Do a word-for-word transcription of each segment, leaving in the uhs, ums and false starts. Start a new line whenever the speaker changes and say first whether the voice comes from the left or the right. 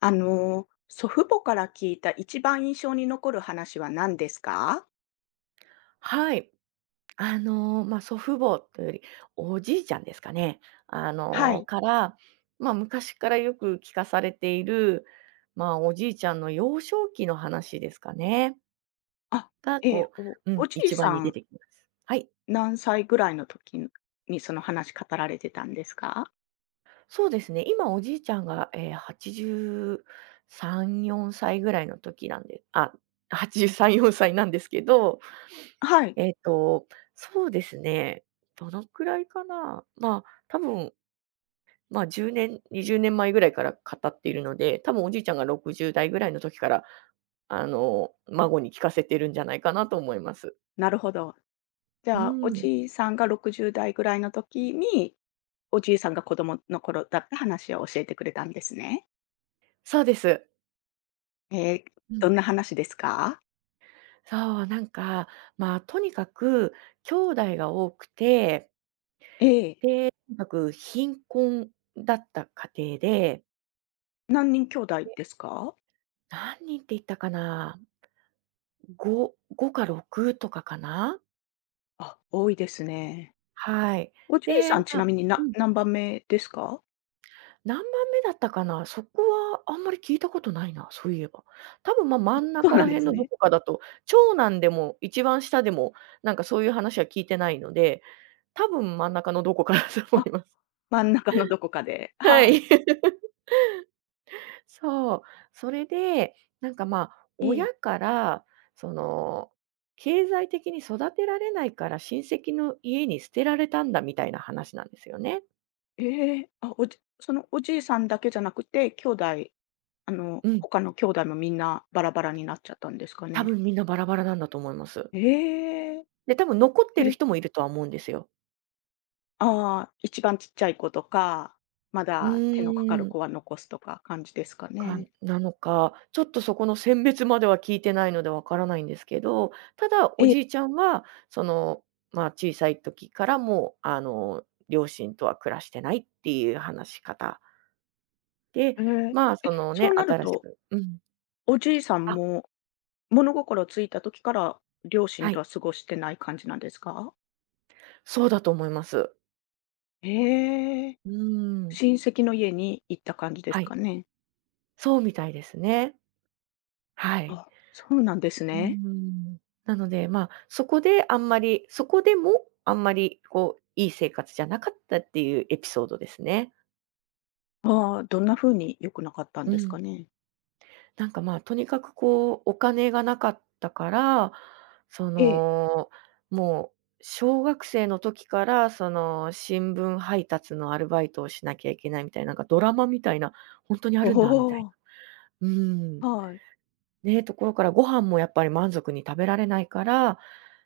left: あのー、祖父母から聞いた一番印象に残る話は何ですか？
right: はい。あの、まあ、祖父母というより、おじいちゃんですかね。あ
left: は
right: の、
left: い。
right: から、まあ、昔からよく聞かされている、まあ、おじいちゃんの幼少期の話ですかね。
left: あ、
right: が、
left: えー
right: こ
left: お
right: う、う
left: お
right: ん、
left: じい
right: 一
left: さ
right: 番に出
left: ん、
right: てきます。はい。
left: 何歳ぐらいの時にその話語られてたんですか？
right: そうですね、今おじいちゃんが、えはちじゅうさん、よんさいぐらいの時なんであ、はちじゅうさん、よんさいなんですけど、
left: はい、
right: えっと、そうですね、どのくらいかな。まあ、多分まあ、じゅうねん、にじゅうねんまえぐらいから語っているので、多分おじいちゃんがろくじゅう代ぐらいの時から、あの、孫に聞かせてるんじゃないかなと思います。
left: なるほど。じ
right: う
left: ゃあ、お
right: ん。
left: じいさんがろくじゅう代ぐらいの時に、おじいさんが子供の頃だった話を教えてくれたんですね。
right: そうです。
left: えー、
right: う
left: ど
right: ん。
left: んな話ですか？
right: そう、なんか、まあ、とにかく兄弟が多くて、
left: えー、
right: とにかく貧困だった家庭で、
left: 何人兄弟ですか？
right: 何人って言ったかな、ご、ごかろくとかかな。
left: あ、多いですね。
right: はい。
left: おじい
right: で、
left: さ
right: ま
left: んちな
right: あ
left: みに、
right: う
left: な
right: ん。
left: 何番目ですか？
right: 何番目だったかな、そこはあんまり聞いたことないな、そういえば。多分、ま、真ん
left: そう
right: 中
left: な
right: ら
left: んで
right: 辺
left: す
right: のど
left: ね。
right: こかだと、長男でも一番下でも、なんかそういう話は聞いてないので、多分真ん中のどこかだと
left: あ、
right: 思います。
left: 真ん中のどこかで。
right: は
left: はい。
right: い。そう。それで、なんか、ま、あ
left: ええ。
right: 親から、その、経済的に育てられないから親戚の家に捨てられたんだみたいな話なんですよね。
left: ええ、あ、おじそのおじいさんだけじゃなくて、兄弟、あの、
right: うん。
left: 他の兄弟もみんなバラバラになっちゃったんですか
right: 多
left: ね。
right: 分みんなバラバラなんだと思います。
left: ええ、
right: で、多分残ってる
left: え、
right: 人もいるとは思うんですよ。
left: ああ、一番ちっちゃい子とか、ま
right: う
left: だ手のかかる
right: ーん、
left: 子は残すとか感じですか
right: か
left: ね。
right: なのか、ちょっとそこの選別までは聞いてないのでわからないんですけど、ただ
left: え
right: お
left: え、
right: じいちゃんは、その、まあ、小さい時からもう、あの、両親とは暮らしてないっていう話し方で、
left: ええ、
right: まあ、その
left: そ
right: ね、
left: うなる
right: 新し
left: と、
right: くうん。
left: おじいさん
right: あ、
left: も物心ついた時から、両親
right: は
left: と
right: い。
left: は過ごしてない感じなんですか？
right: そうだと思います。
left: ええ。
right: うーん。
left: 親戚の家に行った感じです
right: は
left: か
right: い。
left: ね？
right: そうみたいですね。はい。
left: あ、そうなんです
right: うー
left: ね。
right: ん。なので、まあ、そこであんまりそこでもあんまりこう、いい生活じゃなかったっていうエピソードですね。
left: ああ、どんな風に良くなかったん
right: う
left: です
right: ん。
left: かね？
right: なんか、まあ、とにかくこう、お金がなかったから、そ
left: ええ。
right: の、もう小学生の時から、その、新聞配達のアルバイトをしなきゃいけないみたいな、なんかドラマみたいな、本当にあ
left: お
right: るんだみたい
left: お、
right: な。うん。
left: はい。
right: ね、ところからご飯もやっぱり満足に食べられないから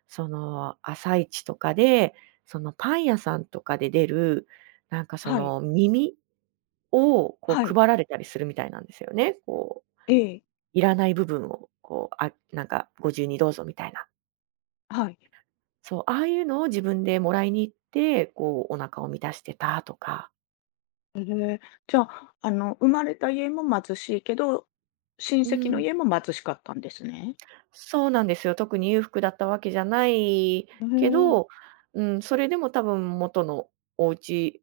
right: その、朝市とかで、そのパン屋さんとかで出る、なんかそ
left: はい。
right: の耳をこ
left: は
right: う
left: い。
right: 配られたりするみたいなんですよね。こう、
left: ええ、
right: いらない部分を、こう、あ、なんかご自由にどうぞみたいな。
left: はい。
right: そう、ああいうのを自分でもらいに行って、こうお腹を満たしてたとか。
left: ええ、じゃあ、あの、生まれた家も貧しいけど、親
right: う
left: 戚の
right: ん。
left: 家も貧しかったんですね。
right: そうなんですよ。特に裕福だったわけじゃない
left: う
right: け
left: え。
right: ど、うん、それでも多分元のお家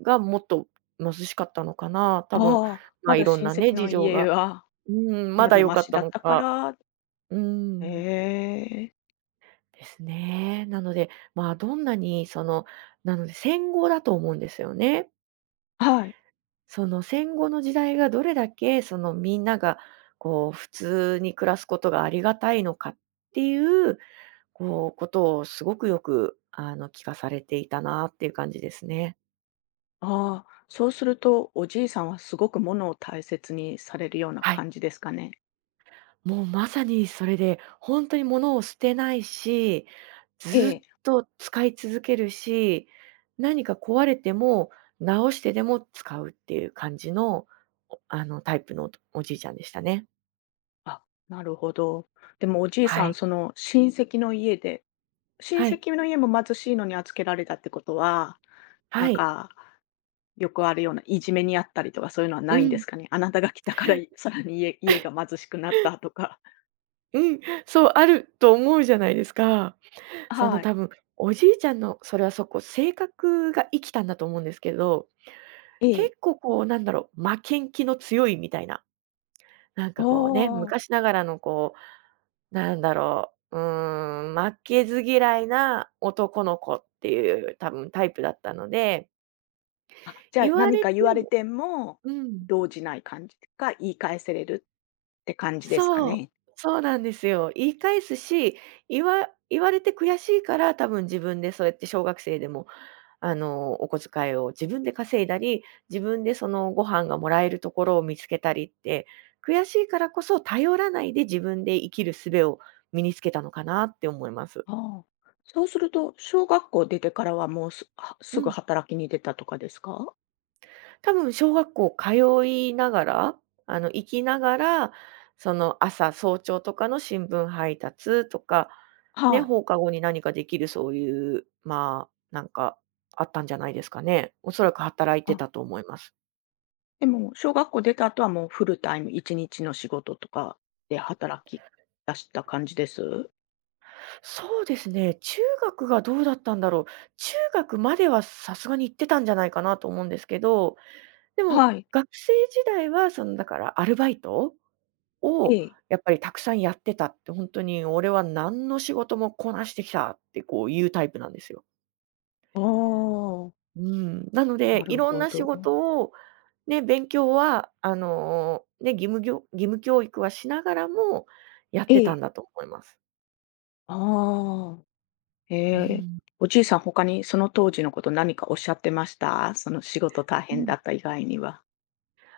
right: がもっと貧しかったのかな。多分、
left: ああ、
right: ま、
left: ま
right: あい
left: だ
right: ろん
left: 親
right: な
left: 戚
right: ね、事
left: の
right: 情
left: 家
right: が、
left: は
right: うん、ま
left: ま
right: だ
left: だ
right: 良
left: マ
right: かっ
left: シ
right: た
left: だっ
right: の
left: たか
right: か、
left: ら、
right: うん、
left: ええ、
right: ですね。なので、まあ、どんなにその、なので戦後だと思うんですよね。
left: はい。
right: その戦後の時代がどれだけそのみんながこう普通に暮らすことがありがたいのかっていうこう、ことをすごくよく、あの、聞かされていたなっていう感じですね。
left: ああ、そうすると、おじいさんはすごく物を大切にされるような
right: はい。
left: 感じですかね。
right: もうまさにそれで、ほんとに物を捨てないし、
left: え
right: ずっ
left: え。
right: と使い続けるし、何か壊れても直してでも使うっていう感じの、おあの、タイプのおじいちゃんでしたね。
left: あ、なるほど。でもおじい
right: は
left: さん、
right: い。
left: その親戚の家で、親
right: はい、
left: 戚の家も貧しいのに預けられたってことは、な
right: は
left: ん
right: い。
left: か、よくあるようないじめにあったりとかそういうのは
right: う
left: ないんで
right: ん、
left: すかね。あなたが来たから、いさらに家家が貧しくなったとか。
right: うん、そう、あると思うじゃないですか。その
left: はい。
right: 多分、おじいちゃんのそれはそこ、性格が生きたんだと思うんですけど
left: ええ。
right: 結構こう、なんだろう、負けん気の強いみたいな、なん
left: あ
right: かこうね、
left: あ。
right: 昔ながらのこう、なんだろう、うーん、負けず嫌いな男の子っていう多分タイプだったので、
left: あ、じゃあ、
right: 言わ
left: 何
right: れ
left: か
right: て
left: 言われ
right: も
left: ても
right: うん、
left: 動じない感じか、言い返せれるって感じですか
right: そう、
left: ね。
right: そうなんですよ。言い返すし、言わ言われて悔しいから、多分自分でそうやって小学生でもあの、お小遣いを自分で稼いだり、自分でそのご飯がもらえるところを見つけたりって、悔しいからこそ頼らないで自分で生きる術を身につけたのかなって思います。
left: ああ、そうすると、小学校出てからはもうすはす
right: う
left: ぐ
right: ん。
left: 働きに出たとかですか？
right: 多分小学校通いながら、あの、行きながら、その朝早朝とかの新聞配達とか、ね、
left: はい。
right: 放課後に何かできるそういう、まあ、なんかあったんじゃないですかね。おそらく働いて
left: あ、
right: たと思います。
left: でも小学校出た後はもうフルタイムいちにちの仕事とかで働き出した感じです？
right: そうですね、中学がどうだったんだろう。中学まではさすがに行ってたんじゃないかなと思うんですけど、でも
left: はい。
right: 学生時代はそのだからアルバイト
left: え
right: を
left: え。
right: やっぱりたくさんやってたって、本当に俺は何の仕事もこなしてきたってこういうタイプなんですよ。
left: ああ、
right: うん、なの
left: な
right: で、い
left: る
right: ろん
left: ほ
right: な仕
left: ど。
right: 事を、ね、勉強はあの、ね、義務教義務教育はしながらもやっ
left: え
right: てた
left: え。
right: んだと思います。
left: ああ、え
right: う
left: え。
right: ん。
left: おじいさん他にその当時のこと何かおっしゃってました？その仕事大
right: う
left: 変だ
right: ん
left: った以外には。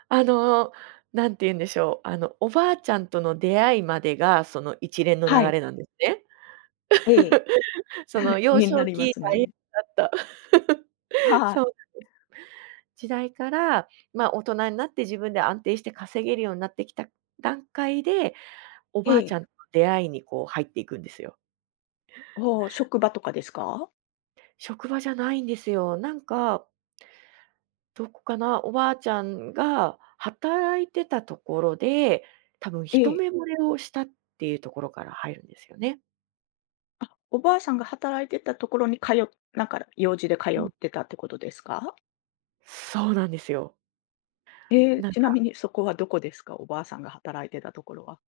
right: あの、なんて言うんでしょう、あの、おばあちゃんとの出会いまでが、その一連の流
left: はい。
right: れなんですね。
left: ええ。
right: その
left: 気
right: 幼
left: にな
right: 少
left: りま
right: 期
left: す
right: 大変
left: ね。
right: だった。
left: はい。
right: そう、時代から、ま、大人になって自分で安定して稼げるようになってきた段階で、おばあち
left: え
right: ゃん
left: え。
right: との出会いにこう入っていくんですよ。
left: おー職場とかですか？
right: 職場じゃないんですよ。なんか、どこかな、おばあちゃんが働いてたところで、多分
left: え
right: 一
left: え。
right: 目惚れをしたっていうところから入るんですよね。
left: おばあさんが働いてたところに通っなんか用事で通ってたってことですか？
right: そうなんですよ。
left: ええ、
right: なん
left: ちな
right: か、
left: みにそこはどこですか？おばあさんが働いてたところは。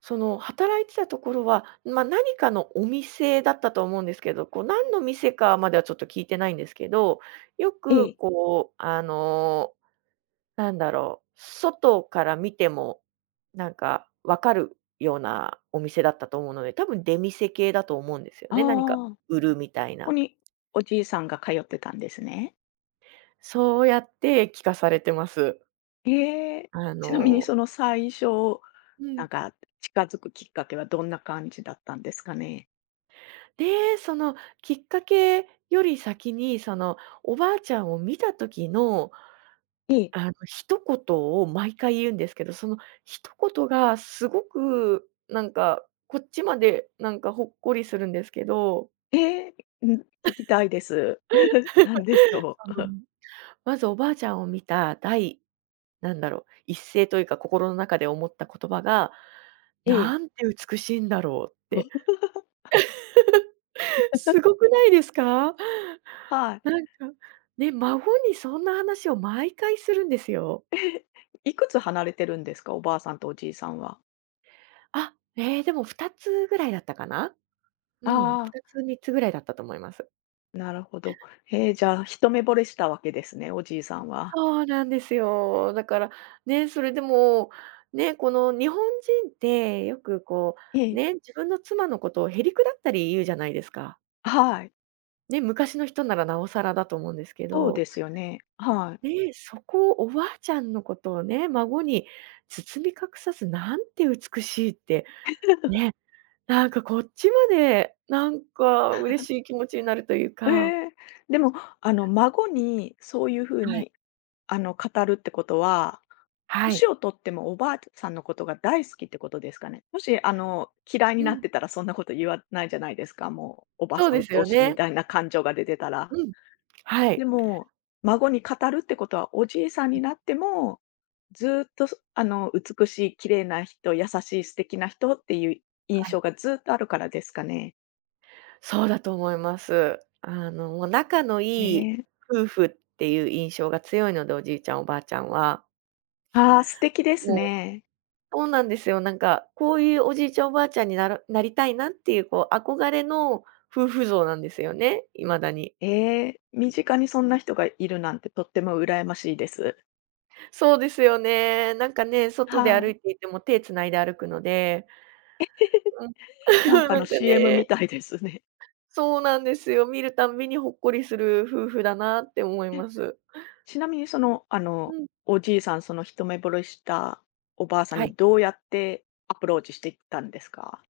right: その働いてたところは、まあ、何かのお店だったと思うんですけど、こう何の店かまではちょっと聞いてないんですけど、よ
left: え
right: く
left: え。
right: こう、あの、なんだろう、外から見ても、なんか分かるようなお店だったと思うので、多分出店系だと思うんですよ
left: あ
right: ね。何か
left: あ、こ
right: 売るみたい
left: こ
right: な。
left: におじいさんが通ってたんですね。
right: そうやって聞かされてます。
left: ええ、
right: あ
left: ちなみにそ
right: の
left: の最初、
right: う
left: な
right: ん。
left: んか近づくきっかけはどんな感じだったんですかね？
right: で、そのきっかけより先に、そのおばあちゃんを見た時の、
left: ええ。
right: あの一言を毎回言うんですけど、その一言がすごくなんか、こっちまでなんかほっこりするんですけど、
left: ええ、うん、聞きたいです。何でしょ
right: あの、
left: う？
right: まずおばあちゃんを見た第、なんだろう、一声というか、心の中で思った言葉が、
left: え
right: 「な
left: え。
right: んて美しいんだろう」って。すご くないですか？
left: はい。
right: なんか、ね、孫にそんな話を毎回するんですよ。
left: いくつ離れてるんですか？おばあさんとおじいさんは。
right: あ、ええ、でもふたつぐらいだったかな？うん、
left: あ
right: ふたつ、みっつぐらいだったと思います。
left: あ、なるほど。えー、じゃあ、一目惚れしたわけですね、おじいさんは。
right: そうなんですよ。だから、ね、それでも、ね、この日本人ってよくこ
left: え
right: う、
left: え、
right: ね、自分の妻のことをへりくだったり言うじゃないですか。
left: はい、
right: ね、昔の人ならなおさらだと思うんですけ
left: そうで
right: ど。
left: すよね。はい。
right: ねえ、そこをおばあちゃんのことをね、孫に包み隠さず、なんて美しいって、ね、なんかこっちまで、なんか嬉しい気持ちになるという
left: え
right: か、
left: ーでも、あの、孫にそういう風
right: はい、
left: に、あの、語るってことは、
right: は
left: 年
right: い。
left: をとってもおばあさんのことが大好きってことですかね？もし、あの、嫌いに
right: う
left: なっ
right: ん、
left: てたらそんなこと言わないじゃないですか、もう、おばあ
right: そう
left: さん
right: で
left: 鬱
right: す
left: 陶
right: よ
left: しいみ
right: ね。
left: たいな感情が出てたら。
right: うん、は
left: で
right: い、
left: も、孫に語るってことは、おじいさんになっても、ずーっと、そあの、美しい綺麗な人、優しい素敵な人っていう印
right: はい、
left: 象がずーっとあるからですかね。
right: そうだと思います。あの、もう仲の
left: え
right: いい
left: え。
right: 夫婦っていう印象が強いので、おじいちゃんおばあちゃんは。
left: ああ、素敵です
right: もう
left: ね。
right: そうなんですよ。なんか、こういうおじいちゃん、おばあちゃんにならなりたいなっていう、こう、憧れの夫婦像なんですよね、未だに。
left: ええ、身近にそんな人がいるなんてとっても羨ましいです。
right: そうですよね。なんかね、外で
left: は
right: 歩
left: い。
right: いていても手つないで歩くので、うん。
left: なん か
right: な
left: の
right: んか
left: シーエム み
right: ね、
left: たいですね。
right: そうなんですよ。見るたんびにほっこりする夫婦だなって思い
left: え、
right: ます。
left: ちなみにその、あ
right: う
left: の、
right: ん、
left: おじいさん、その一目惚れしたおばあさん
right: は
left: に
right: い。
left: どうやってアプローチしていったんですか？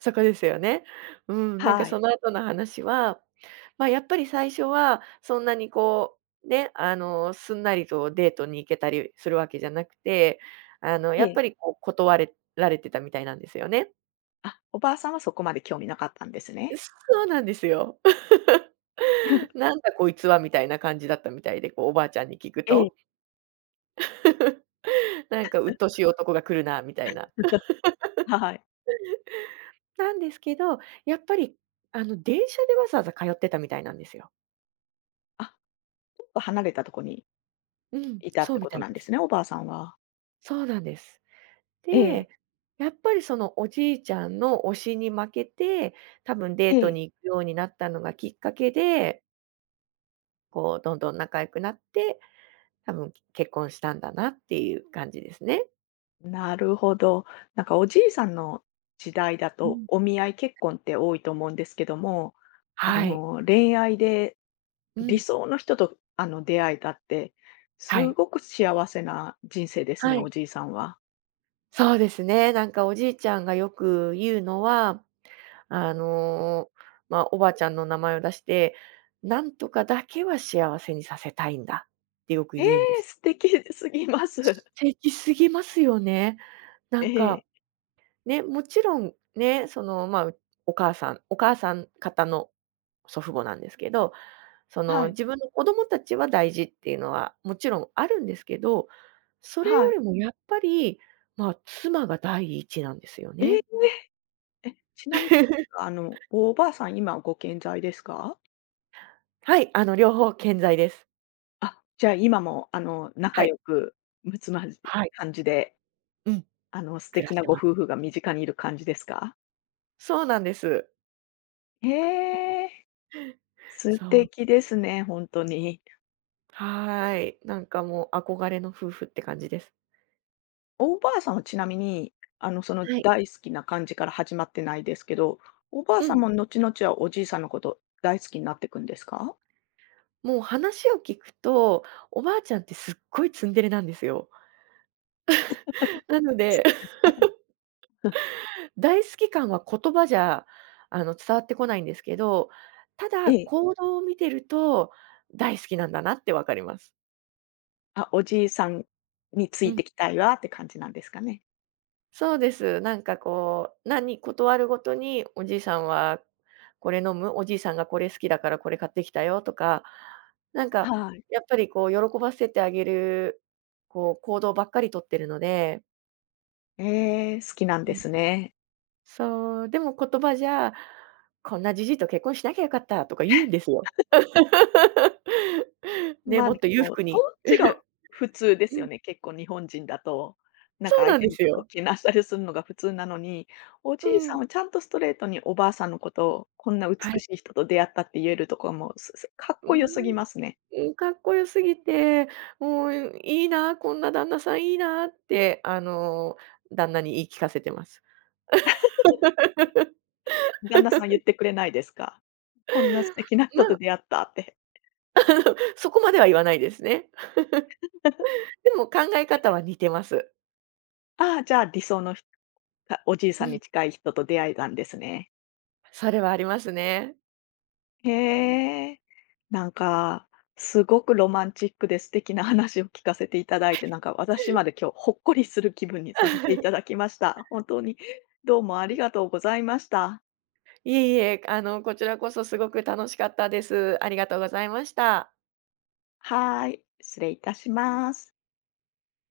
right: そこですよね。うん、なんか
left: はい。
right: その後の話は、まあ、やっぱり最初はそんなにこう、ね、あの、すんなりとデートに行けたりするわけじゃなくて、あの、
left: え
right: やっ
left: え。
right: ぱりこう断れられてたみたいなんですよね。
left: あ、おばあさんはそこまで興味なかったんですね。
right: そうなんですよ。なんだこいつはみたいな感じだったみたいで、こうおばあちゃんに聞く
left: ええ。
right: と、なんか鬱陶しい男が来るなみたいな。
left: はい。
right: なんですけど、やっぱりあの電車でわざわざ通ってたみたいなんですよ。
left: あ、ちょっと離れたとこに
right: うん、
left: いたっ
right: そう
left: て
right: み
left: こ
right: た
left: と
right: い
left: なん
right: で
left: です
right: す。
left: ね、おばあさんは。
right: そうなんです。
left: え
right: で、
left: え、
right: やっぱりそのおじいちゃんの推しに負けて、多分デ
left: え
right: ートに
left: え。
right: 行くようになったのがきっかけで、こうどんどん仲良くなって、多分結婚したんだなっていう感じですね。
left: なるほど。なんかおじいさんの時代だ
right: う
left: と、
right: ん。
left: お見合い結婚って多いと思うんですけども、あ
right: はい。
left: の、恋愛で
right: う
left: 理
right: ん。
left: 想の人と、あの、出会えたって、
right: は
left: す
right: い。
left: ごく幸せな人生です
right: は
left: ね、お
right: い。
left: じいさんは。
right: そうですね。なんかおじいちゃんがよく言うのは、あの、まあ、おばあちゃんの名前を出して、「なんとかだけは幸せにさせたいんだ」ってよく
left: え
right: 言うんで
left: え、
right: す。
left: 素敵すぎます。
right: 素敵すぎますよね。な
left: え
right: んか
left: え、
right: ね、もちろんね、その、まあ、うお母さんお母さん方の祖父母なんですけど、そ
left: は
right: の、
left: い、
right: 自分の子供たちは大事っていうのはもちろんあるんですけど、それ
left: は
right: よ
left: い。
right: りもやっぱり、まあ、妻が第一なんですよ
left: ええ。
right: ね。
left: え、ちなみに あの、おばあさん、今ご健在ですか？
right: はい、あの、両方健在です。
left: あ、じゃあ、今も、あの、仲
right: はい、
left: 良く、むつまじい
right: はい、
left: 感じで、
right: うん、
left: あの、素
right: 暮ら
left: 敵
right: し
left: な
right: て
left: ご
right: ます。
left: 夫婦が身近にいる感じですか？
right: そうなんです。
left: へえ、素
right: そう、
left: 敵ですね、ほんとに。
right: はーい。なんかもう憧れの夫婦って感じです。
left: おばあさんはちなみに、あの、その、
right: はい、
left: 大好きな感じから始まってないですけど、おばあ
right: う
left: さん
right: ん。
left: も後々はおじいさんのこと大好きになってくんですか？
right: もう話を聞くと、おばあちゃんってすっごいツンデレなんですよ。なので、大好き感は言葉じゃ、あの、伝わってこないんですけど、た
left: え
right: だ、
left: え。
right: 行動を見てると、大好きなんだなって分かります。
left: あ、おじいさんにつ
right: う
left: いて
right: ん。
left: きたいわって感じなんですかね？
right: そうです。なんかこう、何断るごとに、おじいさんはこれ飲む、おじいさんがこれ好きだからこれ買ってきたよとか、なんか、
left: はい。
right: やっぱりこう喜ばせてあげる、こう行動ばっかりとってるので、
left: ええ、好きなん
right: う
left: で
right: ん。
left: すね。
right: そう、でも言葉じゃ、こんなじじいと結婚しなきゃよかったとか言うんですよ。ね、
left: まあ、
right: も
left: で
right: っと裕
left: も、
right: 福に
left: そっちが普通です
right: う
left: よ
right: ん、
left: ね、結構日本人だと。なん
right: そ
left: か
right: う
left: 相
right: なん
left: 手
right: で
left: の
right: す
left: ことを
right: よ。
left: けなしたりするのが普通なのに、お
right: う
left: じいさ
right: ん。
left: んはちゃんとストレートにおばあさんのことを、こんな
right: は
left: 美
right: い。
left: しい人と出会ったって言えるとこも、すすかっ
right: うー
left: こよすぎ
right: ん、
left: ますね。
right: うん、かっこよすぎて、もういいな、こんな旦那さんいいなって、あの、旦那に言い聞かせてます。
left: 旦那さん言ってくれないですか？こんな素敵な人
right: ま
left: と
right: あ、
left: 出会ったって。
right: そこまでは言わないですね。でも考え方は似てます。
left: ああ、じゃあ理想のひかおじい
right: う
left: さんに
right: ん、
left: 近い人と出会えたんですね。
right: それはありますね。
left: へえ。なんか、すごくロマンチックで素敵な 話を聞かせていただいて、なんか私まで今日ほっこりする気分にさせていただ きました。本当にどうもありがとうございました。
right: いえいえ、あの、こちらこそすごく楽しかったです。ありがとうございました。
left: はーい、失礼いたします。